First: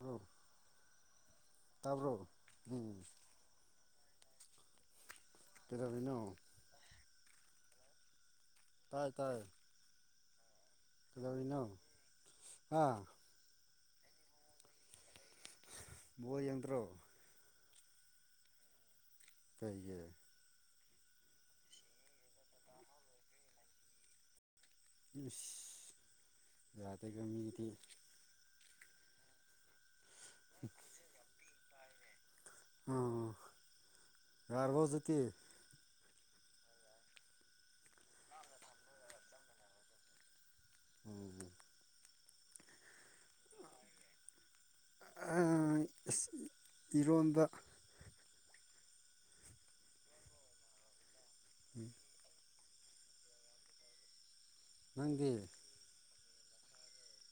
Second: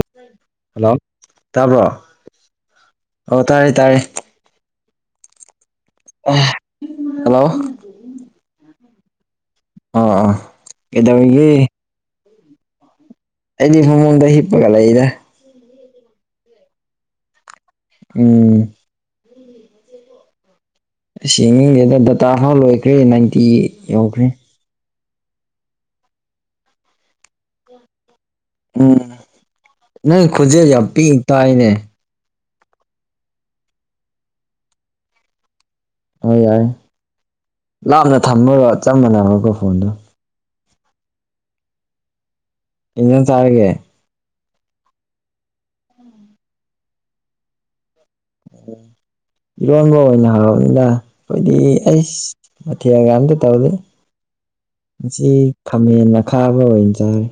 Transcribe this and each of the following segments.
hello ꯍꯜꯂꯥꯎ ꯇꯥꯕ꯭ꯔꯣ ꯎꯝ ꯑꯣ ꯇꯥꯢꯌꯦ ꯇꯥꯢꯌꯦ ꯀꯩꯗꯧꯔꯤꯅꯣ ꯍꯜꯂꯣꯑꯣ ꯇꯥꯏ ꯇꯥꯏꯌꯦ INAUDIBLE ꯀꯗꯧꯔꯤꯅꯣ ꯍꯥ ꯑꯩꯗꯤ ꯅꯪꯉꯣꯟꯗ ꯍꯤꯞꯄꯒ ꯂꯩꯔꯦ ꯌꯣꯜ ꯌꯦꯡꯗ꯭ꯔꯣ ꯎꯪ꯬꯬ ꯀꯩꯒꯤ ꯑꯥꯁ ꯌꯦꯡꯅꯤꯡꯗꯦꯗ ꯗꯇꯥ ꯍꯥꯞ ꯂꯣꯏꯈ꯭ꯔꯦ ꯅꯥꯏꯟꯇꯤ ꯌꯧꯈ꯭ꯔꯦ ꯏꯁ ꯌꯥꯗꯦꯀꯣ ꯃꯤꯗꯤ ꯎꯪ ꯅꯪ ꯈꯣꯟꯖꯦꯜ ꯌꯥꯝ ꯄꯤꯛꯅ ꯇꯥꯏꯅꯦ ꯑꯣꯑꯣ ꯌꯥꯔꯕꯣ ꯍꯧꯖꯤꯛꯇꯤ ꯑꯣ ꯌꯥꯢ ꯂꯥꯞꯅ ꯊꯝꯕꯒ ꯆꯞ ꯃꯥꯟꯅꯕ ꯀꯣ ꯐꯣꯟꯗꯣ ꯎꯪꯎꯪ ꯀꯩ ꯏꯟꯖꯥꯡ ꯆꯥꯔꯒꯦ ꯑꯥꯍ ꯏꯔꯣꯟꯕ ꯏꯔꯣꯟꯕ ꯑꯣꯏꯅ ꯍꯥꯎꯔꯅꯤꯗ ꯑꯩꯈꯣꯏꯗꯤ ꯑꯩꯁ ꯃꯊꯦꯜꯒ ꯑꯃꯇ ꯇꯧꯗꯦ ꯅꯪꯗꯤ ꯉꯁꯤ ꯈꯥꯃꯦꯟ ꯑꯈꯥꯕ ꯑꯣꯏꯅ ꯆꯥꯔꯦ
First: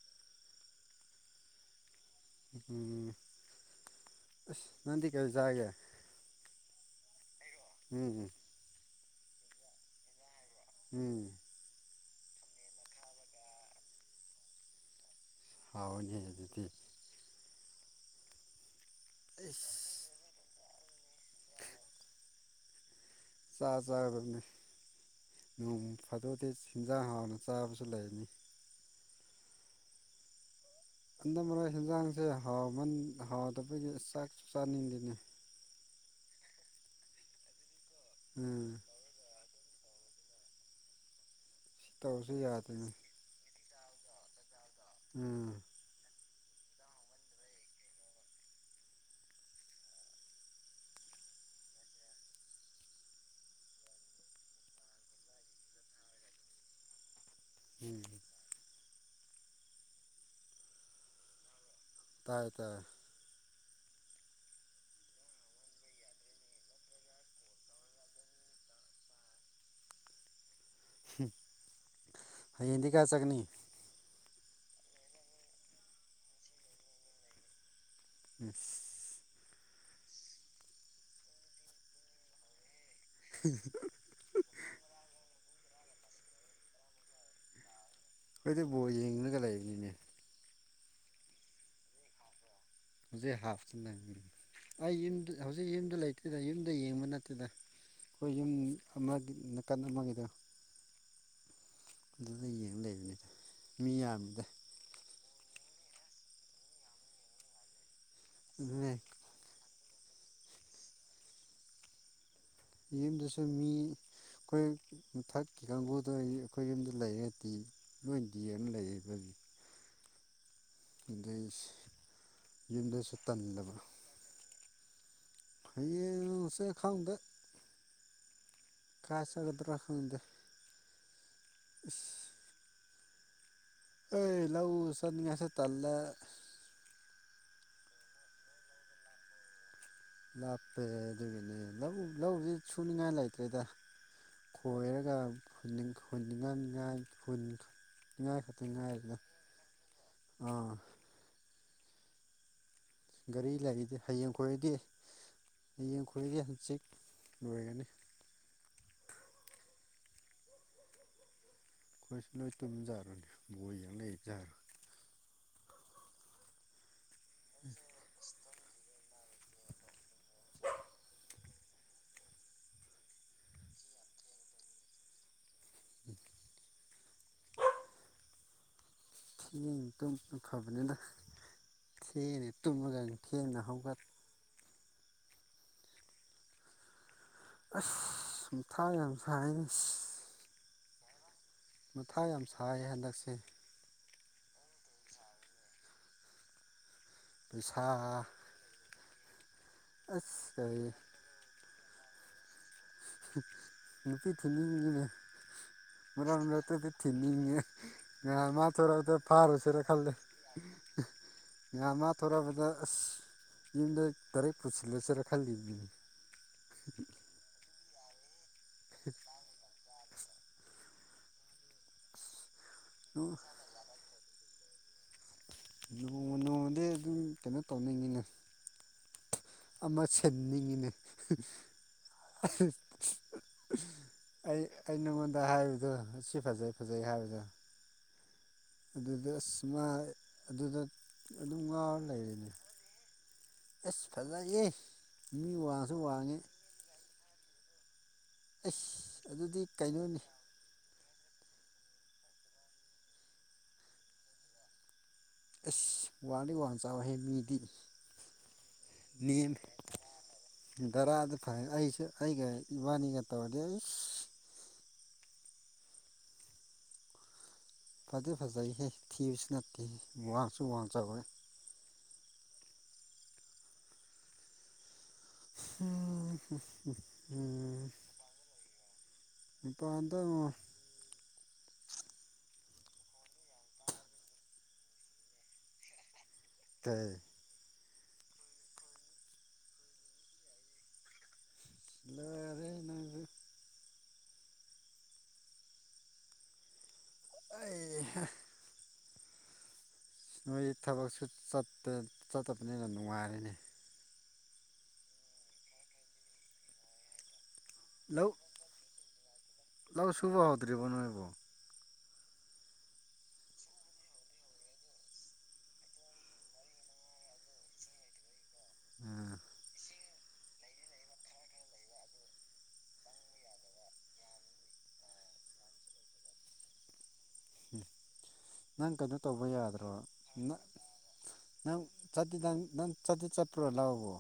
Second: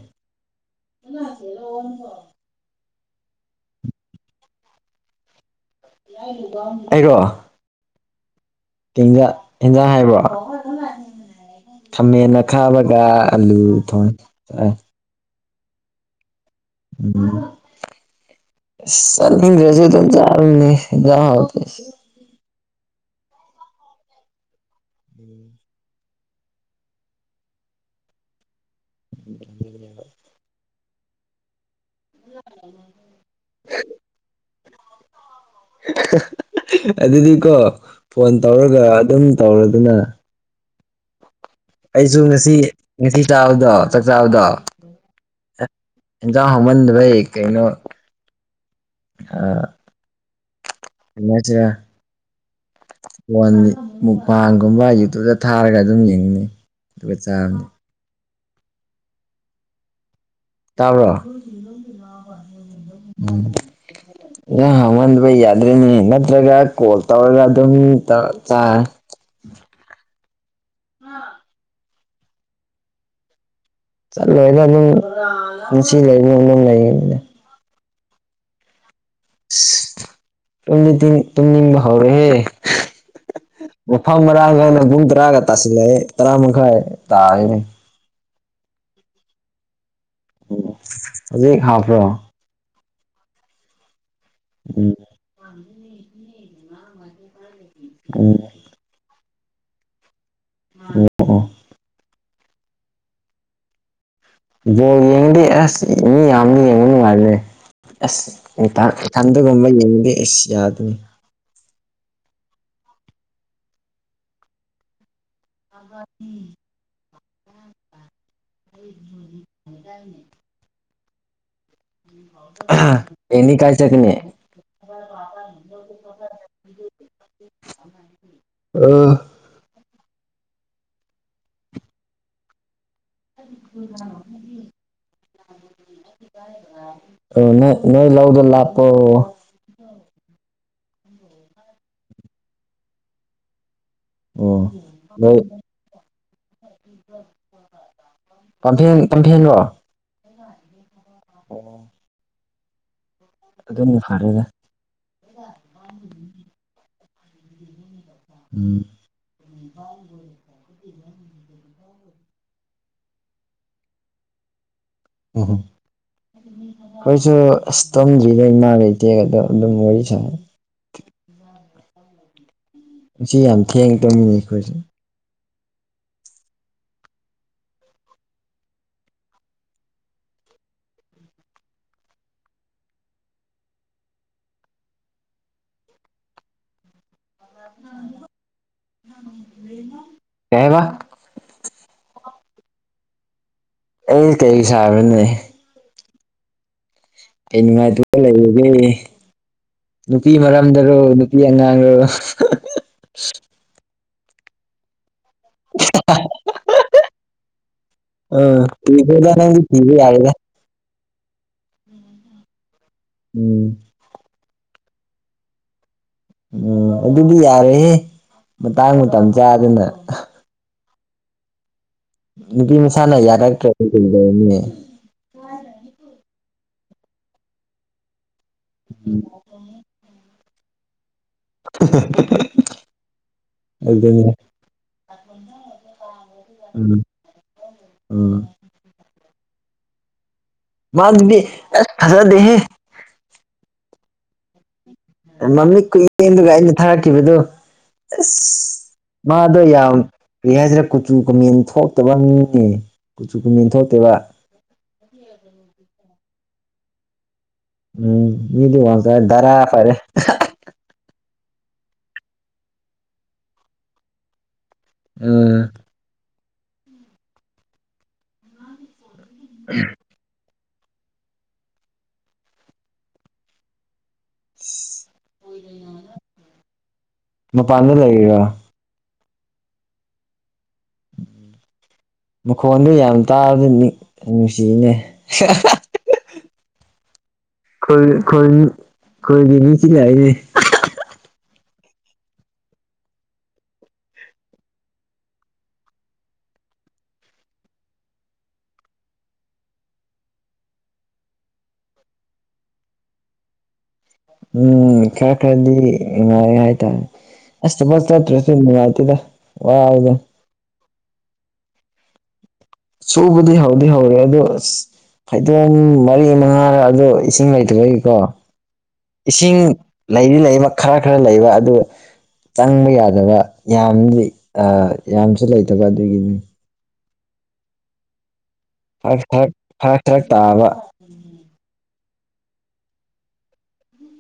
UNINTELLIGIBLE ꯎꯍꯨꯡ ꯑꯁ ꯅꯪꯗꯤ ꯀꯩ ꯆꯥꯔꯒꯦ UNINTELLIGIBLE UNINTELLIGIBLE ꯀꯧꯏꯟꯖꯥꯡ ꯏꯟꯖꯥꯡ ꯍꯥꯏꯕ꯭ꯔꯣ ꯎꯪ ꯈꯥꯃꯦꯟ ꯑꯈꯥꯕꯒ ꯑꯂꯨ ꯊꯣꯡꯏ ꯑꯥ ꯍꯥꯎꯏꯅꯦ ꯍꯧꯖꯤꯛꯇꯤ ꯑꯩꯁ ꯆꯠꯅꯤꯡꯗꯔ꯭ꯦꯗꯥ ꯏꯟꯗꯣꯝꯆꯥ ꯐꯝꯃꯤ ꯏꯟꯖꯥꯡ ꯍꯥꯎꯇꯦꯁꯤ ꯆꯥꯆꯥꯒꯗꯕꯅꯤ ꯅꯣꯡ ꯐꯥꯗꯣꯛꯇꯤ ꯍꯦꯟꯖꯥꯡ ꯍꯥꯎꯅ ꯆꯥꯕꯖꯨ ꯂꯩꯕꯅꯤ INAUDIBLE ꯍꯟꯗꯛ ꯃꯔꯛ ꯍꯟꯖꯥꯡꯖꯦ ꯍꯥꯎꯃꯟ ꯍꯥꯎꯗꯕꯒꯤ ꯆꯥꯛꯁꯨ ꯆꯥꯅꯤꯡꯗꯦꯅꯦ ꯑꯗꯨꯗꯤꯀꯣ ꯐꯣꯟ ꯎꯝ ꯇꯧꯔꯒ ꯑꯗꯨꯝ ꯇꯧꯔꯗꯅ ꯁꯤ ꯑꯩꯁꯨ ꯇꯧꯔꯁꯨ ꯉꯁꯤ ꯌꯥꯗꯦꯅꯦ ꯉꯁꯤ ꯆꯥꯕꯗꯣ ꯆꯥꯛ ꯆꯥꯕꯗꯣ ꯎꯝ ꯌꯦꯟꯖꯥꯡ ꯍꯧꯃꯟꯗꯕꯩ ꯀꯩꯅꯣ ꯑꯥ [unintelligible] ꯋꯟꯒꯤ ꯃꯨꯛꯄꯥꯡꯒꯨꯝꯕ ꯌꯨꯇꯨꯕꯇ ꯊꯥꯔꯒ ꯑꯗꯨꯝ ꯌꯦꯡꯉꯤꯅꯤ ꯃꯆꯥ ꯑꯃꯥ [unintelligible] ꯇꯥꯕ꯭ꯔꯣ ꯇꯥꯏ ꯇꯥꯏ ꯎꯝ ꯋꯥ ꯃꯟꯕꯩ ꯌꯥꯗ꯭ꯔꯦꯅꯦ ꯅꯠꯇ꯭ꯔꯒ ꯀꯣꯜ ꯇꯧꯔꯒ ꯑꯗꯨꯝ ꯇꯧꯔ ꯆꯥ ꯍꯌꯦꯡꯗꯤ ꯀꯥꯏ ꯆꯠꯀꯥꯅꯤ ꯆꯠꯂꯣꯏꯗ ꯅꯨꯡ ꯉꯥꯁꯤ ꯂꯩꯕ ꯒꯨꯝ ꯑꯗꯨꯝ ꯂꯩꯅꯤꯗ ꯎꯝ [unintelligible] ꯇꯨꯝꯗꯤ ꯇꯤꯡ ꯇꯨꯝꯅꯤꯡꯕ ꯍꯧꯔꯦꯍꯦ ꯐꯝ ꯃꯔꯥꯡ ꯈꯪꯗ ꯄꯨꯡ ꯇꯔꯥꯒ ꯇꯥꯁꯤꯜꯂꯛꯑꯦ ꯇꯔꯥ ꯃꯈꯥꯏ ꯇꯥꯔꯦꯅꯤ ꯑꯩꯗꯤ ꯕꯣꯜ ꯌꯦꯡꯅꯒ ꯂꯩꯅꯤꯅꯦ ꯑꯣ ꯍꯧꯖꯤꯛ ꯍꯥꯞꯄ꯭ꯔꯣ ꯍꯧꯖꯤꯛ ꯍꯥꯞꯇꯅ ꯎꯝ ꯑꯩ ꯌꯨꯝꯗ ꯍꯧꯖꯤꯛ ꯌꯨꯝꯗ ꯂꯩꯇꯦꯗ ꯌꯨꯝꯗ ꯌꯦꯡꯕ ꯅꯠꯇꯦꯗ ꯑꯩꯈꯣꯏ ꯎꯝ ꯌꯨꯝ ꯑꯃꯒꯤ ꯅꯥꯀꯟ ꯑꯃꯒꯤꯗ ꯑꯣ ꯑꯣ ꯑꯗꯨꯗ ꯌꯦꯡ ꯂꯩꯕꯅꯦ ꯃꯤ ꯌꯥꯝꯕꯗ ꯕꯣꯜ ꯌꯦꯡꯗꯦ ꯑꯁ ꯃꯤ ꯌꯥꯝꯗꯤ ꯌꯦꯡꯕ ꯅꯨꯡꯉꯥꯏꯕꯅꯦ ꯑꯁ ꯑꯗꯨꯅꯦ ꯏꯇꯪ ꯏꯊꯟ ꯑꯗꯨꯒꯨꯝꯕ ꯌꯦꯡꯕꯗꯤ ꯑꯦꯁ ꯌꯥꯗꯅꯤ ꯌꯨꯝꯗꯁꯨ ꯃꯤ ꯈꯣꯏ ꯃꯊꯛ ꯀ ꯀꯥꯡꯕꯨꯗ ꯑꯩꯈꯣꯏ ꯌꯨꯝꯗ ꯂꯩꯔꯗꯤ ꯅꯣꯏ ꯗꯤꯑꯦꯝ ꯂꯩꯌꯦ ꯑꯈꯣꯏꯗꯤ [inaudible] ꯑꯗꯩ ꯌꯨꯝꯗꯁꯨ ꯍꯌꯦꯡꯗꯤ ꯀꯥꯏ ꯇꯟꯗꯕ ꯆꯠꯀꯅꯤ ꯍꯥꯌꯦꯡꯁꯦ ꯈꯪꯗꯦ ꯑꯥ ꯈꯁ ꯒꯗ꯭ꯔꯥ ꯈꯪꯗꯦ ꯏꯁ [inaudible] ꯑꯩ ꯂꯧꯎ ꯆꯟꯅꯤꯡꯉꯁꯦ ꯇꯜꯂꯦ ꯑꯣ ꯅ ꯅꯣꯏ ꯂꯧꯗ ꯂꯥꯞꯄꯣ ꯂꯥꯞꯄꯦ ꯑꯗꯨꯒꯤꯅꯤ ꯂꯧ ꯂꯧꯁꯤ ꯁꯨꯅꯤꯡꯉꯥꯏ ꯂꯩꯇ꯭ꯔꯦꯗ ꯑꯣ ꯈꯣꯏꯔꯒ ꯅꯣꯏ ꯍꯨꯅꯤꯉꯤꯡ ꯍꯨꯅꯤꯡꯉꯝꯅꯤꯉꯥꯏ ꯈꯨꯟ ꯉꯥꯏ ꯈꯛꯇ ꯉꯥꯏ ꯄꯥꯝꯐꯦꯟ ꯄꯥꯝꯐꯦꯟꯔꯣ [unintelligible] ꯑꯥ ꯑꯣ ꯒꯥꯔꯤ ꯂꯩꯔꯤꯗꯤ ꯍꯌꯦꯡ ꯐꯔꯦꯗ ꯈꯣꯏꯔꯗꯤ ꯍꯌꯦꯡ ꯈꯣꯏꯔꯗꯤ ꯍꯪꯆꯤꯛ ꯂꯣꯏꯒꯅꯤ ꯎꯝ ꯑꯩꯈꯣꯏꯁꯨ ꯂꯣꯏ ꯇꯨꯝꯖꯥꯔꯅꯤ ꯕꯣꯏ ꯌꯥ ꯂꯩꯖꯔꯣꯏ ꯑꯣꯍꯣ ꯈꯣꯏꯁꯨ ꯑꯁ ꯇꯝꯗ꯭ꯔꯤꯉꯩ ꯏꯃꯥ ꯂꯩꯇꯦꯒꯗ ꯑꯗꯨꯝ ꯋꯥꯔꯤ ꯁꯥꯏ ꯁꯤ ꯌꯥꯝ ꯊꯦꯡꯉ ꯇꯧꯃꯤꯅꯦ ꯑꯩꯈꯣꯏꯁꯦ [inaudible] ꯊꯦꯡꯅ ꯇꯨꯝ ꯐꯕꯅꯤꯅ ꯊꯦꯡꯉ ꯇꯨꯝꯃꯒ ꯊꯦꯡꯅ ꯍꯧꯒꯠ ꯑꯁ ꯃꯊꯥ ꯌꯥꯝ ꯁꯥꯏꯗ ꯀꯩꯕ ꯃꯊꯥ ꯌꯥꯝ ꯁꯥꯏ ꯍꯟꯗꯛꯁꯦ ꯑꯩ ꯀꯩ ꯁꯥꯕ꯭ꯔꯅꯦ ꯀꯩ ꯄꯩꯁꯥ ꯅꯨꯡꯉꯥꯏꯇꯕ ꯂꯩꯔꯒꯦ ꯅꯨꯄꯤ ꯑꯁ ꯀꯔꯤ ꯃꯔꯝꯗꯔꯣ ꯅꯨ ꯄꯤ ꯑꯉꯥꯡꯔꯣ ꯅꯨꯄꯤ ꯊꯤꯅꯤꯡꯉꯤꯅꯦ ꯃꯔꯛ ꯃꯔꯛꯇꯗꯤ ꯊꯤꯅꯤꯡꯉꯦ ꯉꯍꯥꯟ ꯑꯥ ꯃꯥ ꯊꯣꯔꯛꯗꯣ ꯊꯤꯈ꯭ꯔꯣꯗ ꯅꯪꯗꯤ ꯐꯥꯔꯨꯁꯤꯔ ꯊꯤꯕ ꯈꯜꯂꯦ ꯌꯥꯔꯦꯗ ꯉꯍꯥꯟ ꯃꯥ ꯊꯣꯔꯛꯕꯗ ꯑꯁ ꯎꯝ ꯌꯨꯝꯗ ꯒꯔꯤ ꯄꯨꯁꯤꯂ ꯆꯔ ꯈꯟꯂꯤꯃꯤ ꯎꯝ ꯑꯗꯨꯗꯤ ꯌꯥꯔꯦꯍꯦ ꯃꯇꯥꯡ ꯃꯇꯝ ꯆꯥꯗꯅ ꯅꯨꯄꯤ ꯃꯁꯥꯅ ꯌꯥꯔꯛꯇ꯭ꯔꯗꯤ ꯀꯩꯗꯧꯔꯨꯅꯤ ꯅꯣꯡꯃ ꯅꯣꯡꯃꯗꯤ ꯑꯗꯨꯝ ꯀꯩꯅꯣ ꯇꯧꯅꯤꯡꯉꯤꯅ [inaudible] ꯑꯃ ꯁꯤꯟꯅꯤꯡꯉꯤꯅꯦ ꯑꯁ ꯑꯗꯨꯅꯤ ꯑꯩ ꯑꯩ ꯅꯉꯣꯟꯗ ꯍꯥꯏꯕꯗꯣ ꯑꯁꯤ ꯐꯖꯩ ꯐꯖꯩ ꯍꯥꯏꯕꯗꯣ ꯑ ꯑꯗꯨꯗ ꯑꯁ ꯃꯥ ꯑꯗꯨꯗ ꯃꯥꯗꯨꯗꯤ ꯑꯗꯨꯝ ꯉꯥꯎꯔ ꯂꯩꯔꯦꯅꯦ ꯐꯖꯗꯦꯍꯦ ꯑꯁ ꯐꯖꯩꯌꯦ ꯃꯤ ꯃꯃꯤꯠ ꯋꯥꯡꯁꯨ ꯋꯥꯡꯉꯦ ꯀꯨꯏꯌꯦꯡꯗꯨꯒ ꯑꯩꯅ ꯊꯥꯔꯛꯈꯤꯕꯗꯣ ꯑꯁ ꯑꯁ ꯃꯥꯗꯣ ꯑꯗꯨꯗꯤ ꯌꯥꯝ ꯀꯩꯅꯣꯅꯤ ꯀ꯭ꯔꯤ ꯍꯥꯏꯁꯤꯔꯥ ꯀꯨꯆꯨ ꯀꯨꯃꯦꯟ ꯊꯣꯛꯇꯕ ꯃꯤꯅꯦ ꯀꯨꯆꯨ ꯀꯨꯃꯦꯟ ꯊꯣꯛꯇꯦꯕ ꯑꯁ ꯋꯥꯡꯗꯤ ꯋꯥꯡ ꯆꯥꯎꯋꯦꯍꯦ ꯃꯤꯗꯤ ꯎꯝ ꯃꯤꯗꯤ ꯋꯥꯡ ꯆꯥꯎꯔꯦ ꯅꯦꯝ ꯙꯔꯥ ꯐꯔꯦ ꯙꯔꯥꯗ ꯐꯩ ꯑꯩꯁꯨ ꯑꯩꯒ ꯏꯕꯥꯅꯤꯒ ꯇꯧꯔꯗꯤ ꯑꯩꯁ ꯑ ꯐꯗꯤ ꯐꯖꯩꯍꯦ ꯊꯤꯕꯁꯨ ꯅꯠꯇꯦꯍꯦ ꯋꯥꯡꯁꯨ ꯋꯥꯡ ꯆꯥꯎꯋꯦ [inaudible] ꯃꯄꯥꯟꯗ ꯂꯩꯔꯤꯔꯣ [inaudible] ꯏꯄꯥꯟꯗꯉꯣ ꯃꯈꯣꯟꯗꯨ ꯌꯥꯝ ꯇꯥꯕꯗ ꯅꯤꯛ ꯅꯨꯡꯁꯤꯅꯦ ꯇꯩ ꯈꯨꯜ ꯈꯨꯜ ꯈꯣꯏꯒꯤ ꯃꯤ [unintelligible] ꯂꯔꯦꯍꯦ ꯅꯪꯖꯨ ꯑꯩꯍꯥ ꯅꯣꯏꯗꯤ ꯊꯕꯛꯁꯨ ꯆꯠꯇꯦ ꯆꯠꯇꯕꯅꯤꯅ ꯅꯨꯡꯉꯥꯏꯔꯦꯅꯦ ꯎꯝ ꯈꯔ ꯈꯔꯗꯤ ꯅꯨꯡꯉꯥꯏꯌꯦ ꯍꯥꯏꯇꯥꯔꯦ ꯑꯁ ꯊꯕꯛ ꯂꯧ ꯆꯠꯇ꯭ꯔꯁꯨ ꯅꯨꯡꯉꯥꯏꯇꯦꯗ ꯋꯥꯏꯌꯦꯗ ꯇ꯭ꯔꯤꯕꯣ ꯅꯣꯏꯕꯣ ꯁꯨꯕꯗꯤ ꯍꯧꯗꯤ ꯍꯧꯔꯦ ꯑꯗꯣ ꯑꯁ ꯐꯩꯗꯣꯝ ꯃꯔꯤ ꯃꯉꯥꯔ ꯑꯗꯣ ꯏꯁꯤꯡ ꯂꯩꯇꯕꯒꯤꯀꯣ ꯎꯝ ꯏꯁꯤꯡ ꯂꯩꯗꯤ ꯂꯩꯕ ꯈꯔ ꯈꯔ ꯂꯩꯕ ꯑꯗꯨ ꯆꯪꯕ ꯌꯥꯗꯕ ꯌꯥꯝꯗꯤ ꯑ ꯌꯥꯝꯁꯨ ꯂꯩꯇꯕ ꯑꯗꯨꯒꯤꯅꯤ ꯅꯪ ꯀꯩꯅꯣ ꯐꯔꯛ ꯇꯧꯕ ꯐꯔꯛ ꯌꯥꯗ꯭ꯔꯣ ꯐꯔꯛ ꯐꯔꯛ ꯇꯥꯕ ꯅꯪ ꯆꯠꯇꯤ ꯅꯪ ꯅꯪ ꯆꯠꯇꯤ ꯆꯠꯄ꯭ꯔꯣ ꯂꯧꯕꯕꯣ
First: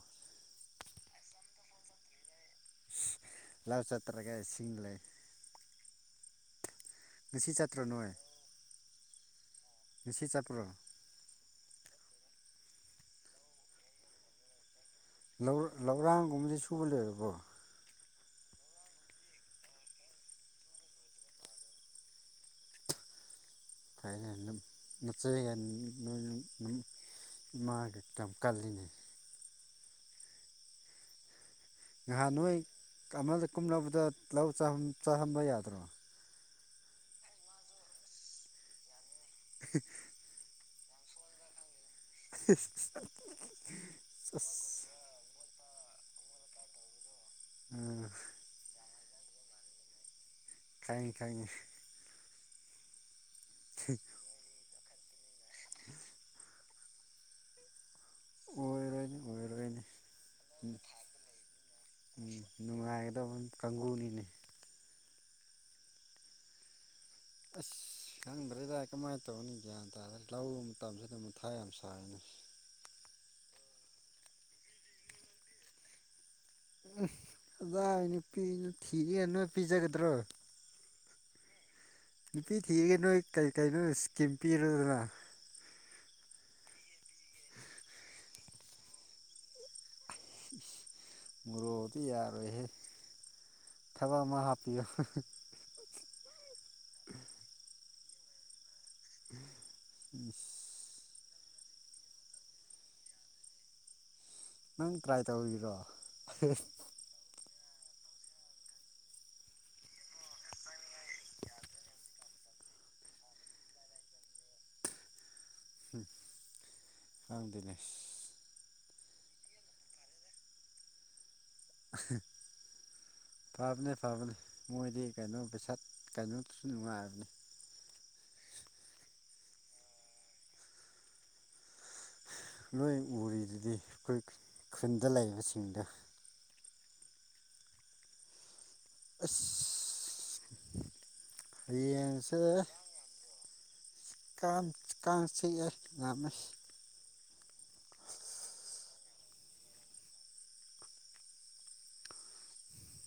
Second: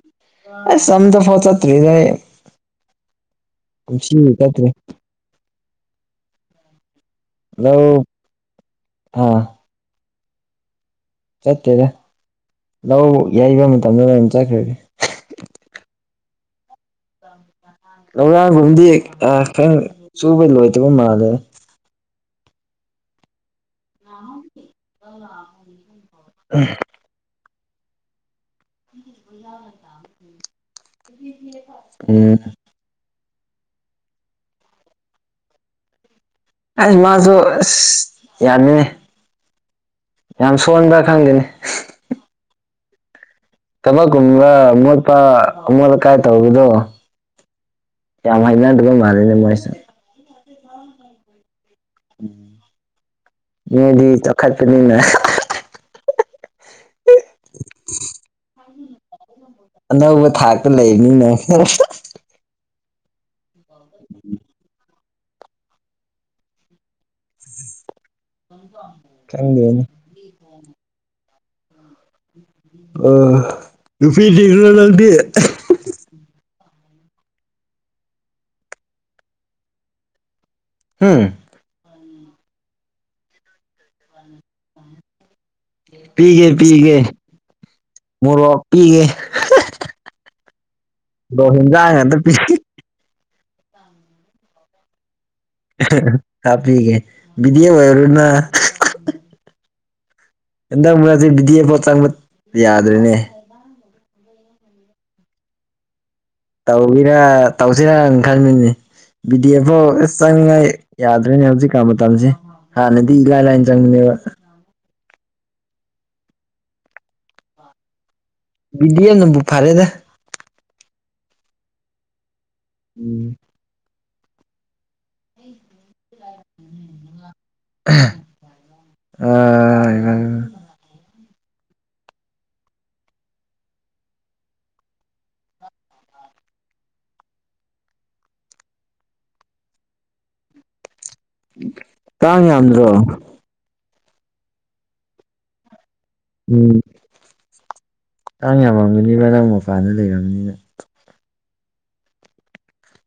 ꯑꯁꯥꯝꯗ ꯐꯥꯎ ꯆꯠꯇ꯭ꯔꯤꯌꯦ ꯂꯥꯢꯠ ꯆꯠꯇ꯭ꯔꯒ ꯆꯠꯇ꯭ꯔꯤ ꯏꯁꯤꯡ ꯂꯩ ꯉꯁꯤ ꯆꯠꯇ꯭ꯔꯣ ꯂꯧ ꯅꯣꯢ ꯑꯥ ꯉꯁꯤ ꯆꯠꯄ꯭ꯔꯣ ꯆꯠꯇꯦꯗ ꯂꯧ ꯌꯩꯕ ꯃꯇꯝꯗ ꯑꯣꯏꯅ ꯆꯠꯈ꯭ꯔꯒꯦ ꯂꯧ ꯂꯧꯔꯥꯡꯒꯨꯝꯕꯖꯤ ꯁꯨ ꯂꯩꯔꯕꯣ ꯂꯧꯔꯥꯡꯒꯨꯝꯗꯤ ꯑꯥ ꯈꯔ ꯁꯨꯕ ꯂꯣꯏꯗꯕ ꯃꯥꯜꯂꯦ UNINTELLIGIBLE ꯏꯃꯥꯗꯤ ꯀꯞꯀꯜꯂꯤꯅꯦ UNINTELLIGIBLE ꯉꯍꯥꯟ ꯅꯣꯏ ꯀꯃꯜꯗ ꯀꯨꯝꯂꯛꯄꯗꯣ ꯂꯧ ꯆꯪ ꯆꯥꯍꯟꯕ ꯌꯥꯗ꯭ꯔꯣ ꯑꯩ ꯃꯥꯖꯨ ꯑꯥꯁ ꯌꯥꯅꯤꯅꯦ INAUDIBLE ꯌꯥꯝ ꯁꯣꯟꯕ꯭ꯔꯥ ꯈꯪꯗꯦꯅꯦ INAUDIBLE ꯊꯕꯛ ꯀꯨꯝꯕ ꯃꯣꯠꯄꯥ ꯑꯃꯣꯠ-ꯑꯀꯥꯏ ꯇꯧꯕꯗꯣ INAUDIBLE ꯌꯥꯝ ꯍꯩꯅꯗꯕ ꯥꯜꯂꯦꯅꯦ ꯃꯣꯏꯁꯦ ꯈꯪꯉꯤ ꯈꯪꯉꯤ ꯃꯤꯗꯤ ꯆꯥꯎꯈꯠꯄꯅꯤꯅ INAUDIBLE INAUDIBLE ꯑꯣꯏꯔꯣꯢꯅꯦ ꯑꯅꯧꯕ ꯊꯥꯛꯇ ꯂꯩꯕꯅꯤꯅ ꯎꯪ ꯅꯨꯡꯉꯥꯏꯒꯗꯧꯕ ꯀꯥꯡꯕꯨꯨꯅꯤꯅꯦ ꯑꯥꯁ ꯈꯪꯗ꯭ꯔꯦꯗ ꯀꯃꯥꯏꯅ ꯇꯧꯅꯤ ꯈꯪꯗꯦꯅꯦ ꯒ꯭ꯌꯥꯟ ꯇꯥꯗ꯭ꯔꯦ ꯂꯧ ꯃꯇꯝꯖꯤꯗ ꯃꯊꯥ ꯌꯥꯝ ꯁꯥꯢꯅꯦ ꯑꯥ ꯅꯨꯄꯤ ꯊꯤꯔꯨꯅꯨ ꯅꯪꯗꯤ ꯎꯪꯈ ꯀꯗꯥꯢꯗꯒꯤ ꯅꯨꯄꯤꯗꯨ ꯊꯤꯒꯦ ꯅꯣꯏ ꯄꯤꯖꯒꯗ꯭ꯔꯣ ꯍꯨꯡ ꯅꯨꯄꯤ ꯊꯤꯔꯒꯦ ꯅꯣꯏ ꯀꯔꯤ ꯀꯩꯅꯣ ꯏꯁꯀꯤꯝ ꯄꯤꯔꯒꯦꯔ ꯄꯤꯒꯦ ꯄꯤꯒꯦ ꯃꯣꯔꯣꯛ ꯄꯤꯒꯦ ꯃꯣꯔꯣꯛ ꯍꯦꯟꯖꯥꯡ ꯃꯣꯔꯣꯛꯑꯗꯤ ꯉꯥꯛꯇ ꯄꯤꯒꯦ ꯌꯥꯔꯣꯏꯍꯦ ꯊꯕꯛ ꯑꯃ ꯍꯥꯞꯄꯤꯌꯨ ꯍꯥꯞꯄꯤꯒꯦ ꯕꯤꯗꯤꯑꯦꯐ ꯑꯣꯢꯔꯣꯗꯅ INAUDIBLE ꯍꯟꯗꯛ-ꯃꯔꯛꯁꯤ ꯕꯤ ꯗꯤ ꯑꯦꯐ ꯆꯪꯕ ꯌꯥꯗ꯭ꯔꯦꯅꯦ ꯅꯪ ꯇ꯭ꯔꯥꯏ ꯇꯧꯔꯤꯔꯣ ꯇꯧꯒꯦꯔ ꯇꯧꯖꯤꯔ ꯈꯜꯃꯤꯅꯤ ꯕꯤ ꯗꯤ ꯑꯦꯐ ꯐꯥꯎ ꯑꯥꯁ ꯆꯪꯅꯤꯉꯥꯏ ꯌꯥꯗ꯭ꯔꯦꯅꯦ ꯍꯧꯖꯤꯛꯀꯥꯟ ꯃꯇꯝꯖꯦ ꯍꯥꯟꯅꯗꯤ ꯏꯂꯥꯏ ꯂꯥꯢꯅ ꯆꯪꯕꯅꯦꯕ UNINTELLIGIBLE ꯕꯤꯗꯤ ꯑꯦꯐꯅꯕꯨ ꯐꯔꯦꯗ INAUDIBLE INAUDIBLE ꯐꯕꯅꯦ ꯐꯕꯅꯦ ꯃꯣꯏꯗꯤ ꯀꯩꯅꯣ ꯄꯩꯁꯥ ꯀꯩꯅꯣꯗꯨꯁꯨ ꯅꯨꯡꯉꯥꯏꯕꯅꯤ ꯎ ꯅꯣꯏ ꯎꯔꯤꯗꯨꯗꯤ ꯑꯩꯈꯣꯏ ꯈꯨꯟꯗ ꯂꯩꯕꯁꯤꯡꯗ ꯑꯥꯁ ꯍꯌꯦꯡꯁꯦ ꯀꯥꯡ ꯌꯥꯝꯗ꯭ꯔꯣ ꯀꯥꯝ ꯀꯥꯡ ꯆꯤꯛꯑꯦ [unintelligible] ꯎꯝ ꯆꯥꯡ ꯌꯥꯝꯃꯝꯒꯅꯤꯕ ꯅꯪ ꯃꯄꯥꯟꯗ ꯂꯩꯔꯝꯅꯤꯅ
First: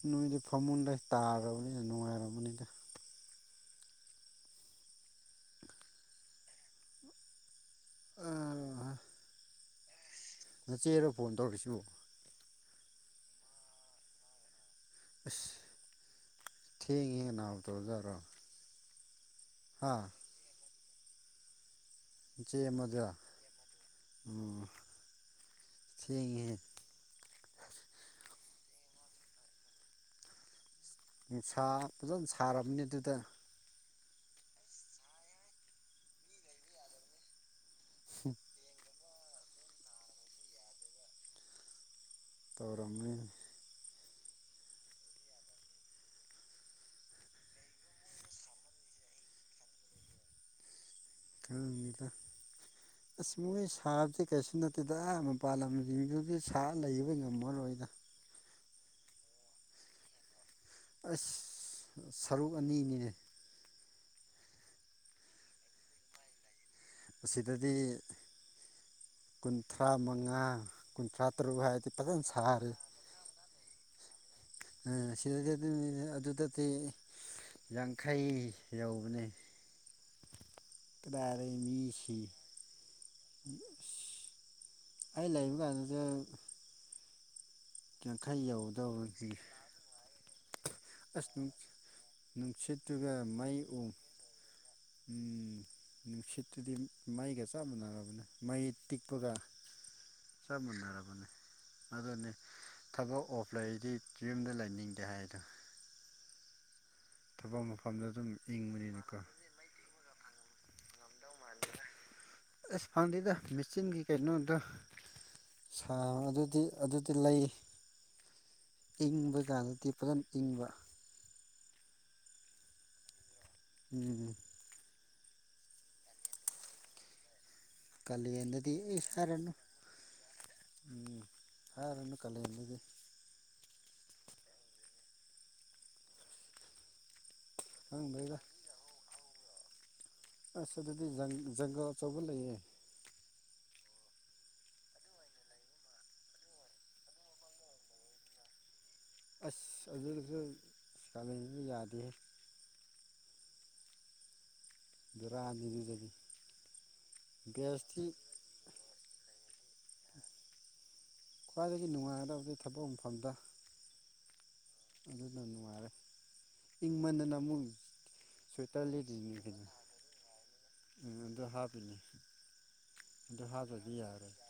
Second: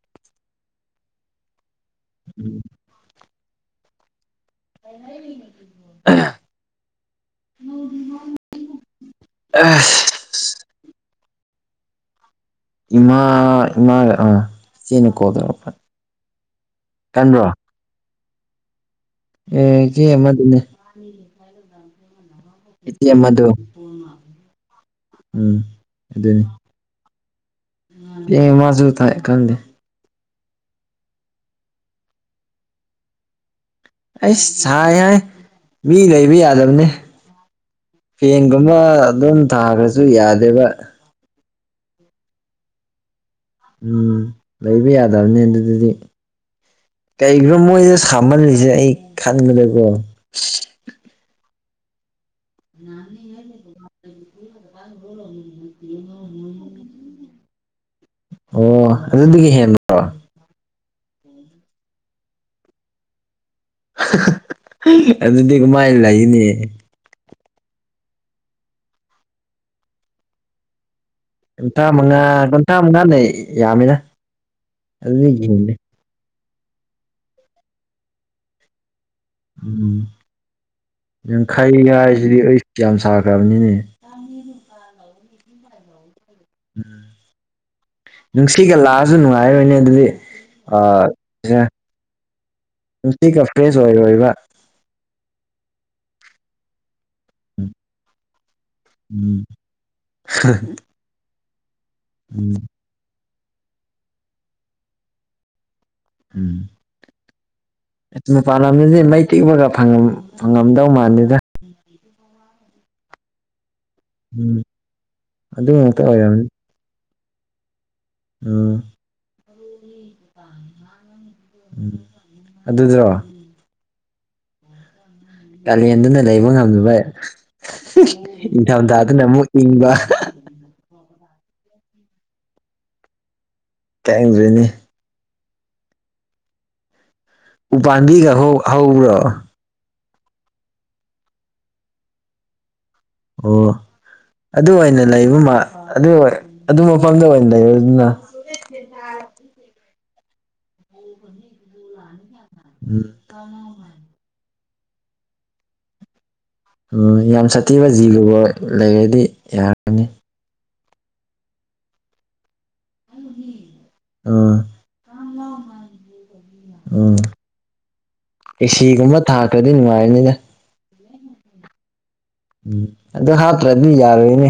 ꯅꯣꯏꯗꯤ ꯐꯃꯨꯟꯗ ꯇꯥꯔꯕꯅꯤꯅ ꯅꯨꯡꯉꯥꯏꯔꯕꯅꯤꯗ ꯑꯥ ꯑꯁ ꯅꯆꯦꯔꯣ ꯐꯣꯟ ꯇꯧꯔꯛꯁꯤꯕꯨ ꯏꯃꯥ ꯏꯃꯥꯒ ꯑꯥ ꯆꯆꯦꯅ ꯀꯣꯜ ꯑꯁ ꯇꯧꯔꯛꯄ ꯀꯟꯕ꯭ꯔꯣ ꯇꯣ ꯖꯥꯔꯣ ꯑꯦ ꯀꯦ ꯑꯃꯗꯨꯅꯦ ꯏꯆꯦ ꯃꯗꯨꯎ ꯏꯆꯦ ꯑꯃꯗꯣ ꯎꯝ ꯎꯝ ꯊꯦꯡꯉꯦꯍꯦ ꯑꯦ ꯃꯥꯁꯨ ꯊꯏ ꯈꯪꯗꯦ ꯅꯨꯡꯁꯥ ꯐꯖꯅ ꯁꯥꯔꯕꯅꯤ ꯑꯗꯨꯗ ꯑꯩꯁ ꯁꯥꯏ ꯌꯥ ꯃꯤ ꯂꯩꯕ ꯌꯥꯗꯕꯅꯤ ꯐꯦꯡꯒꯨꯝꯕ ꯑꯗꯨꯝ ꯊꯥꯈ꯭ꯔꯁꯨ ꯌꯥꯗꯦꯕ ꯇꯧꯔꯝꯅꯤ ꯎꯝ ꯂꯩꯕ ꯌꯥꯗꯕꯅꯤ ꯑꯗꯨꯗꯤ ꯀꯔꯤꯒꯤꯅꯣ ꯃꯣꯏꯗ ꯁꯥꯝꯍꯜꯂꯤꯁꯦ ꯑꯩ ꯈꯟꯕꯅꯦꯀꯣ ꯈꯪꯅꯤꯗꯥ ꯑꯁ ꯃꯣꯏ ꯁꯥꯕꯁꯤ ꯀꯩꯁꯨ ꯅꯠ ꯇꯦꯗ ꯃꯄꯥꯟ ꯂꯝꯁꯤꯡꯗꯨꯗꯤ ꯁꯥ ꯂꯩꯕ ꯉꯝꯃꯔꯣꯏꯗ ꯑꯣ ꯑꯗꯨꯗꯒꯤ ꯍꯦꯟꯕ ꯑꯁ ꯁꯔꯨꯛ ꯑꯅꯤꯅꯤꯅꯦ ꯑꯗꯨꯗꯤ ꯀꯃꯥꯏꯅ ꯂꯩꯒꯅꯤ ꯑꯁꯤꯗꯗꯤ ꯀꯨꯟꯊ꯭ꯔꯥ ꯃꯉꯥ ꯀꯨꯟꯊ꯭ꯔꯥ ꯇꯔꯨꯛ ꯀꯨꯟꯊ꯭ꯔꯥ ꯍꯥꯏꯔꯗꯤ ꯃꯉꯥ ꯐꯖꯅ ꯀꯨꯟꯊ꯭ꯔꯥ ꯃꯉꯥꯂꯩ ꯌꯥꯝꯃꯤꯅ ꯑ ꯑꯗꯨꯗꯒꯤ ꯁꯤꯗꯗꯤ ꯍꯦꯜꯂꯦ ꯑꯗꯨꯅꯤꯗ ꯑꯗꯨꯗꯗꯤ ꯌꯥꯡꯈꯩ ꯌꯧꯕꯅꯦ ꯎꯝ ꯀꯗꯥꯏꯗꯒꯤ ꯌꯥꯡꯈꯩ ꯃꯤ ꯁꯤ ꯍꯥꯏꯁꯤꯗꯤ ꯑꯩ ꯌꯥꯝ ꯁꯥꯈ꯭ꯔꯕꯅꯤꯅꯦ ꯑꯁ ꯑꯩ ꯂꯩꯕ ꯀꯥꯟꯗꯨꯗ ꯎꯝ ꯌꯥꯡꯈꯩ ꯅꯨꯡꯁꯤꯒ ꯂꯥꯛꯑꯁꯨ ꯌꯧꯗꯧꯕꯅꯤ ꯅꯨꯡꯉꯥꯏꯔꯣꯏꯅꯦ ꯑꯗꯨꯗꯤ ꯑ ꯑꯁ ꯁꯦ ꯅꯨꯡꯁꯤꯠꯇꯨꯒ ꯅꯨꯡꯇꯤ ꯀ ꯃꯩ ꯐ꯭ꯔꯦꯁ ꯎ ꯑꯣꯏꯔꯣꯏꯕ ꯎꯝ ꯅꯨꯡꯁꯤꯠꯇꯨꯗꯤ ꯃꯩꯒ ꯆꯞ ꯃꯥꯟꯅꯔꯕꯅꯦ ꯃꯩ ꯇꯤꯛꯄꯒ ꯎꯝ ꯆꯞ ꯃꯥꯟꯅꯔꯕꯅꯦ ꯑꯗꯨꯅꯦ ꯎꯝ ꯊꯕꯛ ꯑꯣꯐ ꯂꯩꯗꯤ ꯌꯨꯝꯗ ꯂꯩꯅꯤꯡꯗꯦ ꯍꯥꯏꯗꯣ ꯎꯝ ꯊꯕꯛ ꯃꯐꯝ ꯃꯄꯥꯟ ꯂꯝꯗꯗꯤ ꯃꯩ ꯇꯤꯛꯄꯒ ꯐꯪꯉꯝ ꯐꯪꯉꯝꯗꯧ ꯃꯥꯟꯗꯦꯗ ꯏꯁ ꯐꯪꯗꯦꯗ ꯃꯦꯆꯤꯟꯒꯤ ꯎꯝ ꯀꯩꯅꯣꯗꯣ ꯑꯗꯨ ꯁꯥ ꯉꯥꯛꯇ ꯑꯣꯏꯔꯝꯅꯤ ꯑꯗꯨꯗꯤ ꯑꯗꯨꯗꯤ ꯂꯩ ꯎꯝ ꯏꯪꯕ ꯀꯥꯟꯗꯗꯤ ꯐꯖꯟ ꯏꯪꯕ ꯎꯝ ꯑꯗꯨꯗꯨꯔꯣ ꯎꯝ ꯀꯥꯂꯦꯟꯗꯅ ꯂꯩꯕ ꯉꯝꯗꯕ ꯀꯥꯂꯦꯟꯗꯗꯤ ꯑꯩꯁ ꯏꯪꯊꯝꯊꯥꯗꯨꯅ ꯑꯃꯨꯛ ꯍꯥꯏꯔꯅꯨ ꯏꯪꯕ ꯎꯝ ꯍꯥꯏꯔꯅꯨ ꯀꯥꯂꯦꯟ ꯗꯗꯤ ꯈꯪꯗ꯭ꯔꯦꯅꯦ ꯎꯄꯥꯟꯕꯤꯒ ꯈꯪꯗꯦꯗ ꯍꯧ ꯍꯧꯕ꯭ꯔꯣ ꯑꯁ ꯑꯗꯨꯗꯤ ꯖꯪ ꯖꯪꯒꯜ ꯑꯆꯧꯕ ꯂꯩꯌꯦ ꯑꯣ ꯑꯗꯨ ꯑꯣꯏꯅ ꯂꯩꯕꯃꯥ ꯑꯗꯨ ꯑꯗꯨ ꯃꯐꯝꯗ ꯑꯣꯏꯅ ꯂꯩꯔꯣꯗꯅ ꯑꯁ ꯑꯗꯨꯁꯨ ꯀꯥꯂꯦꯟꯗꯗꯤ ꯌꯥꯗꯦꯍꯦ ꯎꯝ [inaudible] ꯖꯨꯔꯥ ꯅꯤꯗꯨꯗꯗꯤ ꯑꯣ ꯌꯥꯝ ꯁꯥꯊꯤꯕ ꯖꯤꯕꯒ ꯂꯩꯔꯗꯤ ꯌꯥꯔꯅꯤ ꯈ꯭ꯋꯥꯏꯗꯒꯤ ꯅꯨꯡꯉꯥꯏꯒꯗꯕꯗꯤ ꯊꯕꯛ ꯃꯐꯝꯗ ꯎꯝ ꯑꯗꯨꯅ ꯅꯨꯡꯉꯥꯏꯔꯦ ꯏꯪ ꯎꯝ ꯃꯟꯗꯅ ꯑꯃꯨꯛ ꯁ꯭ꯋꯦꯇꯔ ꯂꯤꯠꯂꯤꯅꯤ ꯀꯩꯅꫭ ꯅꯨꯡꯉꯥꯏꯅꯤꯗ ꯎꯝ ꯑꯗꯨ ꯍꯥꯞꯄꯤꯅꯦ ꯎꯝ ꯑꯗꯨ ꯍꯥꯞꯇ꯭ꯔꯗꯤ ꯌꯥꯔꯣꯏꯅꯦ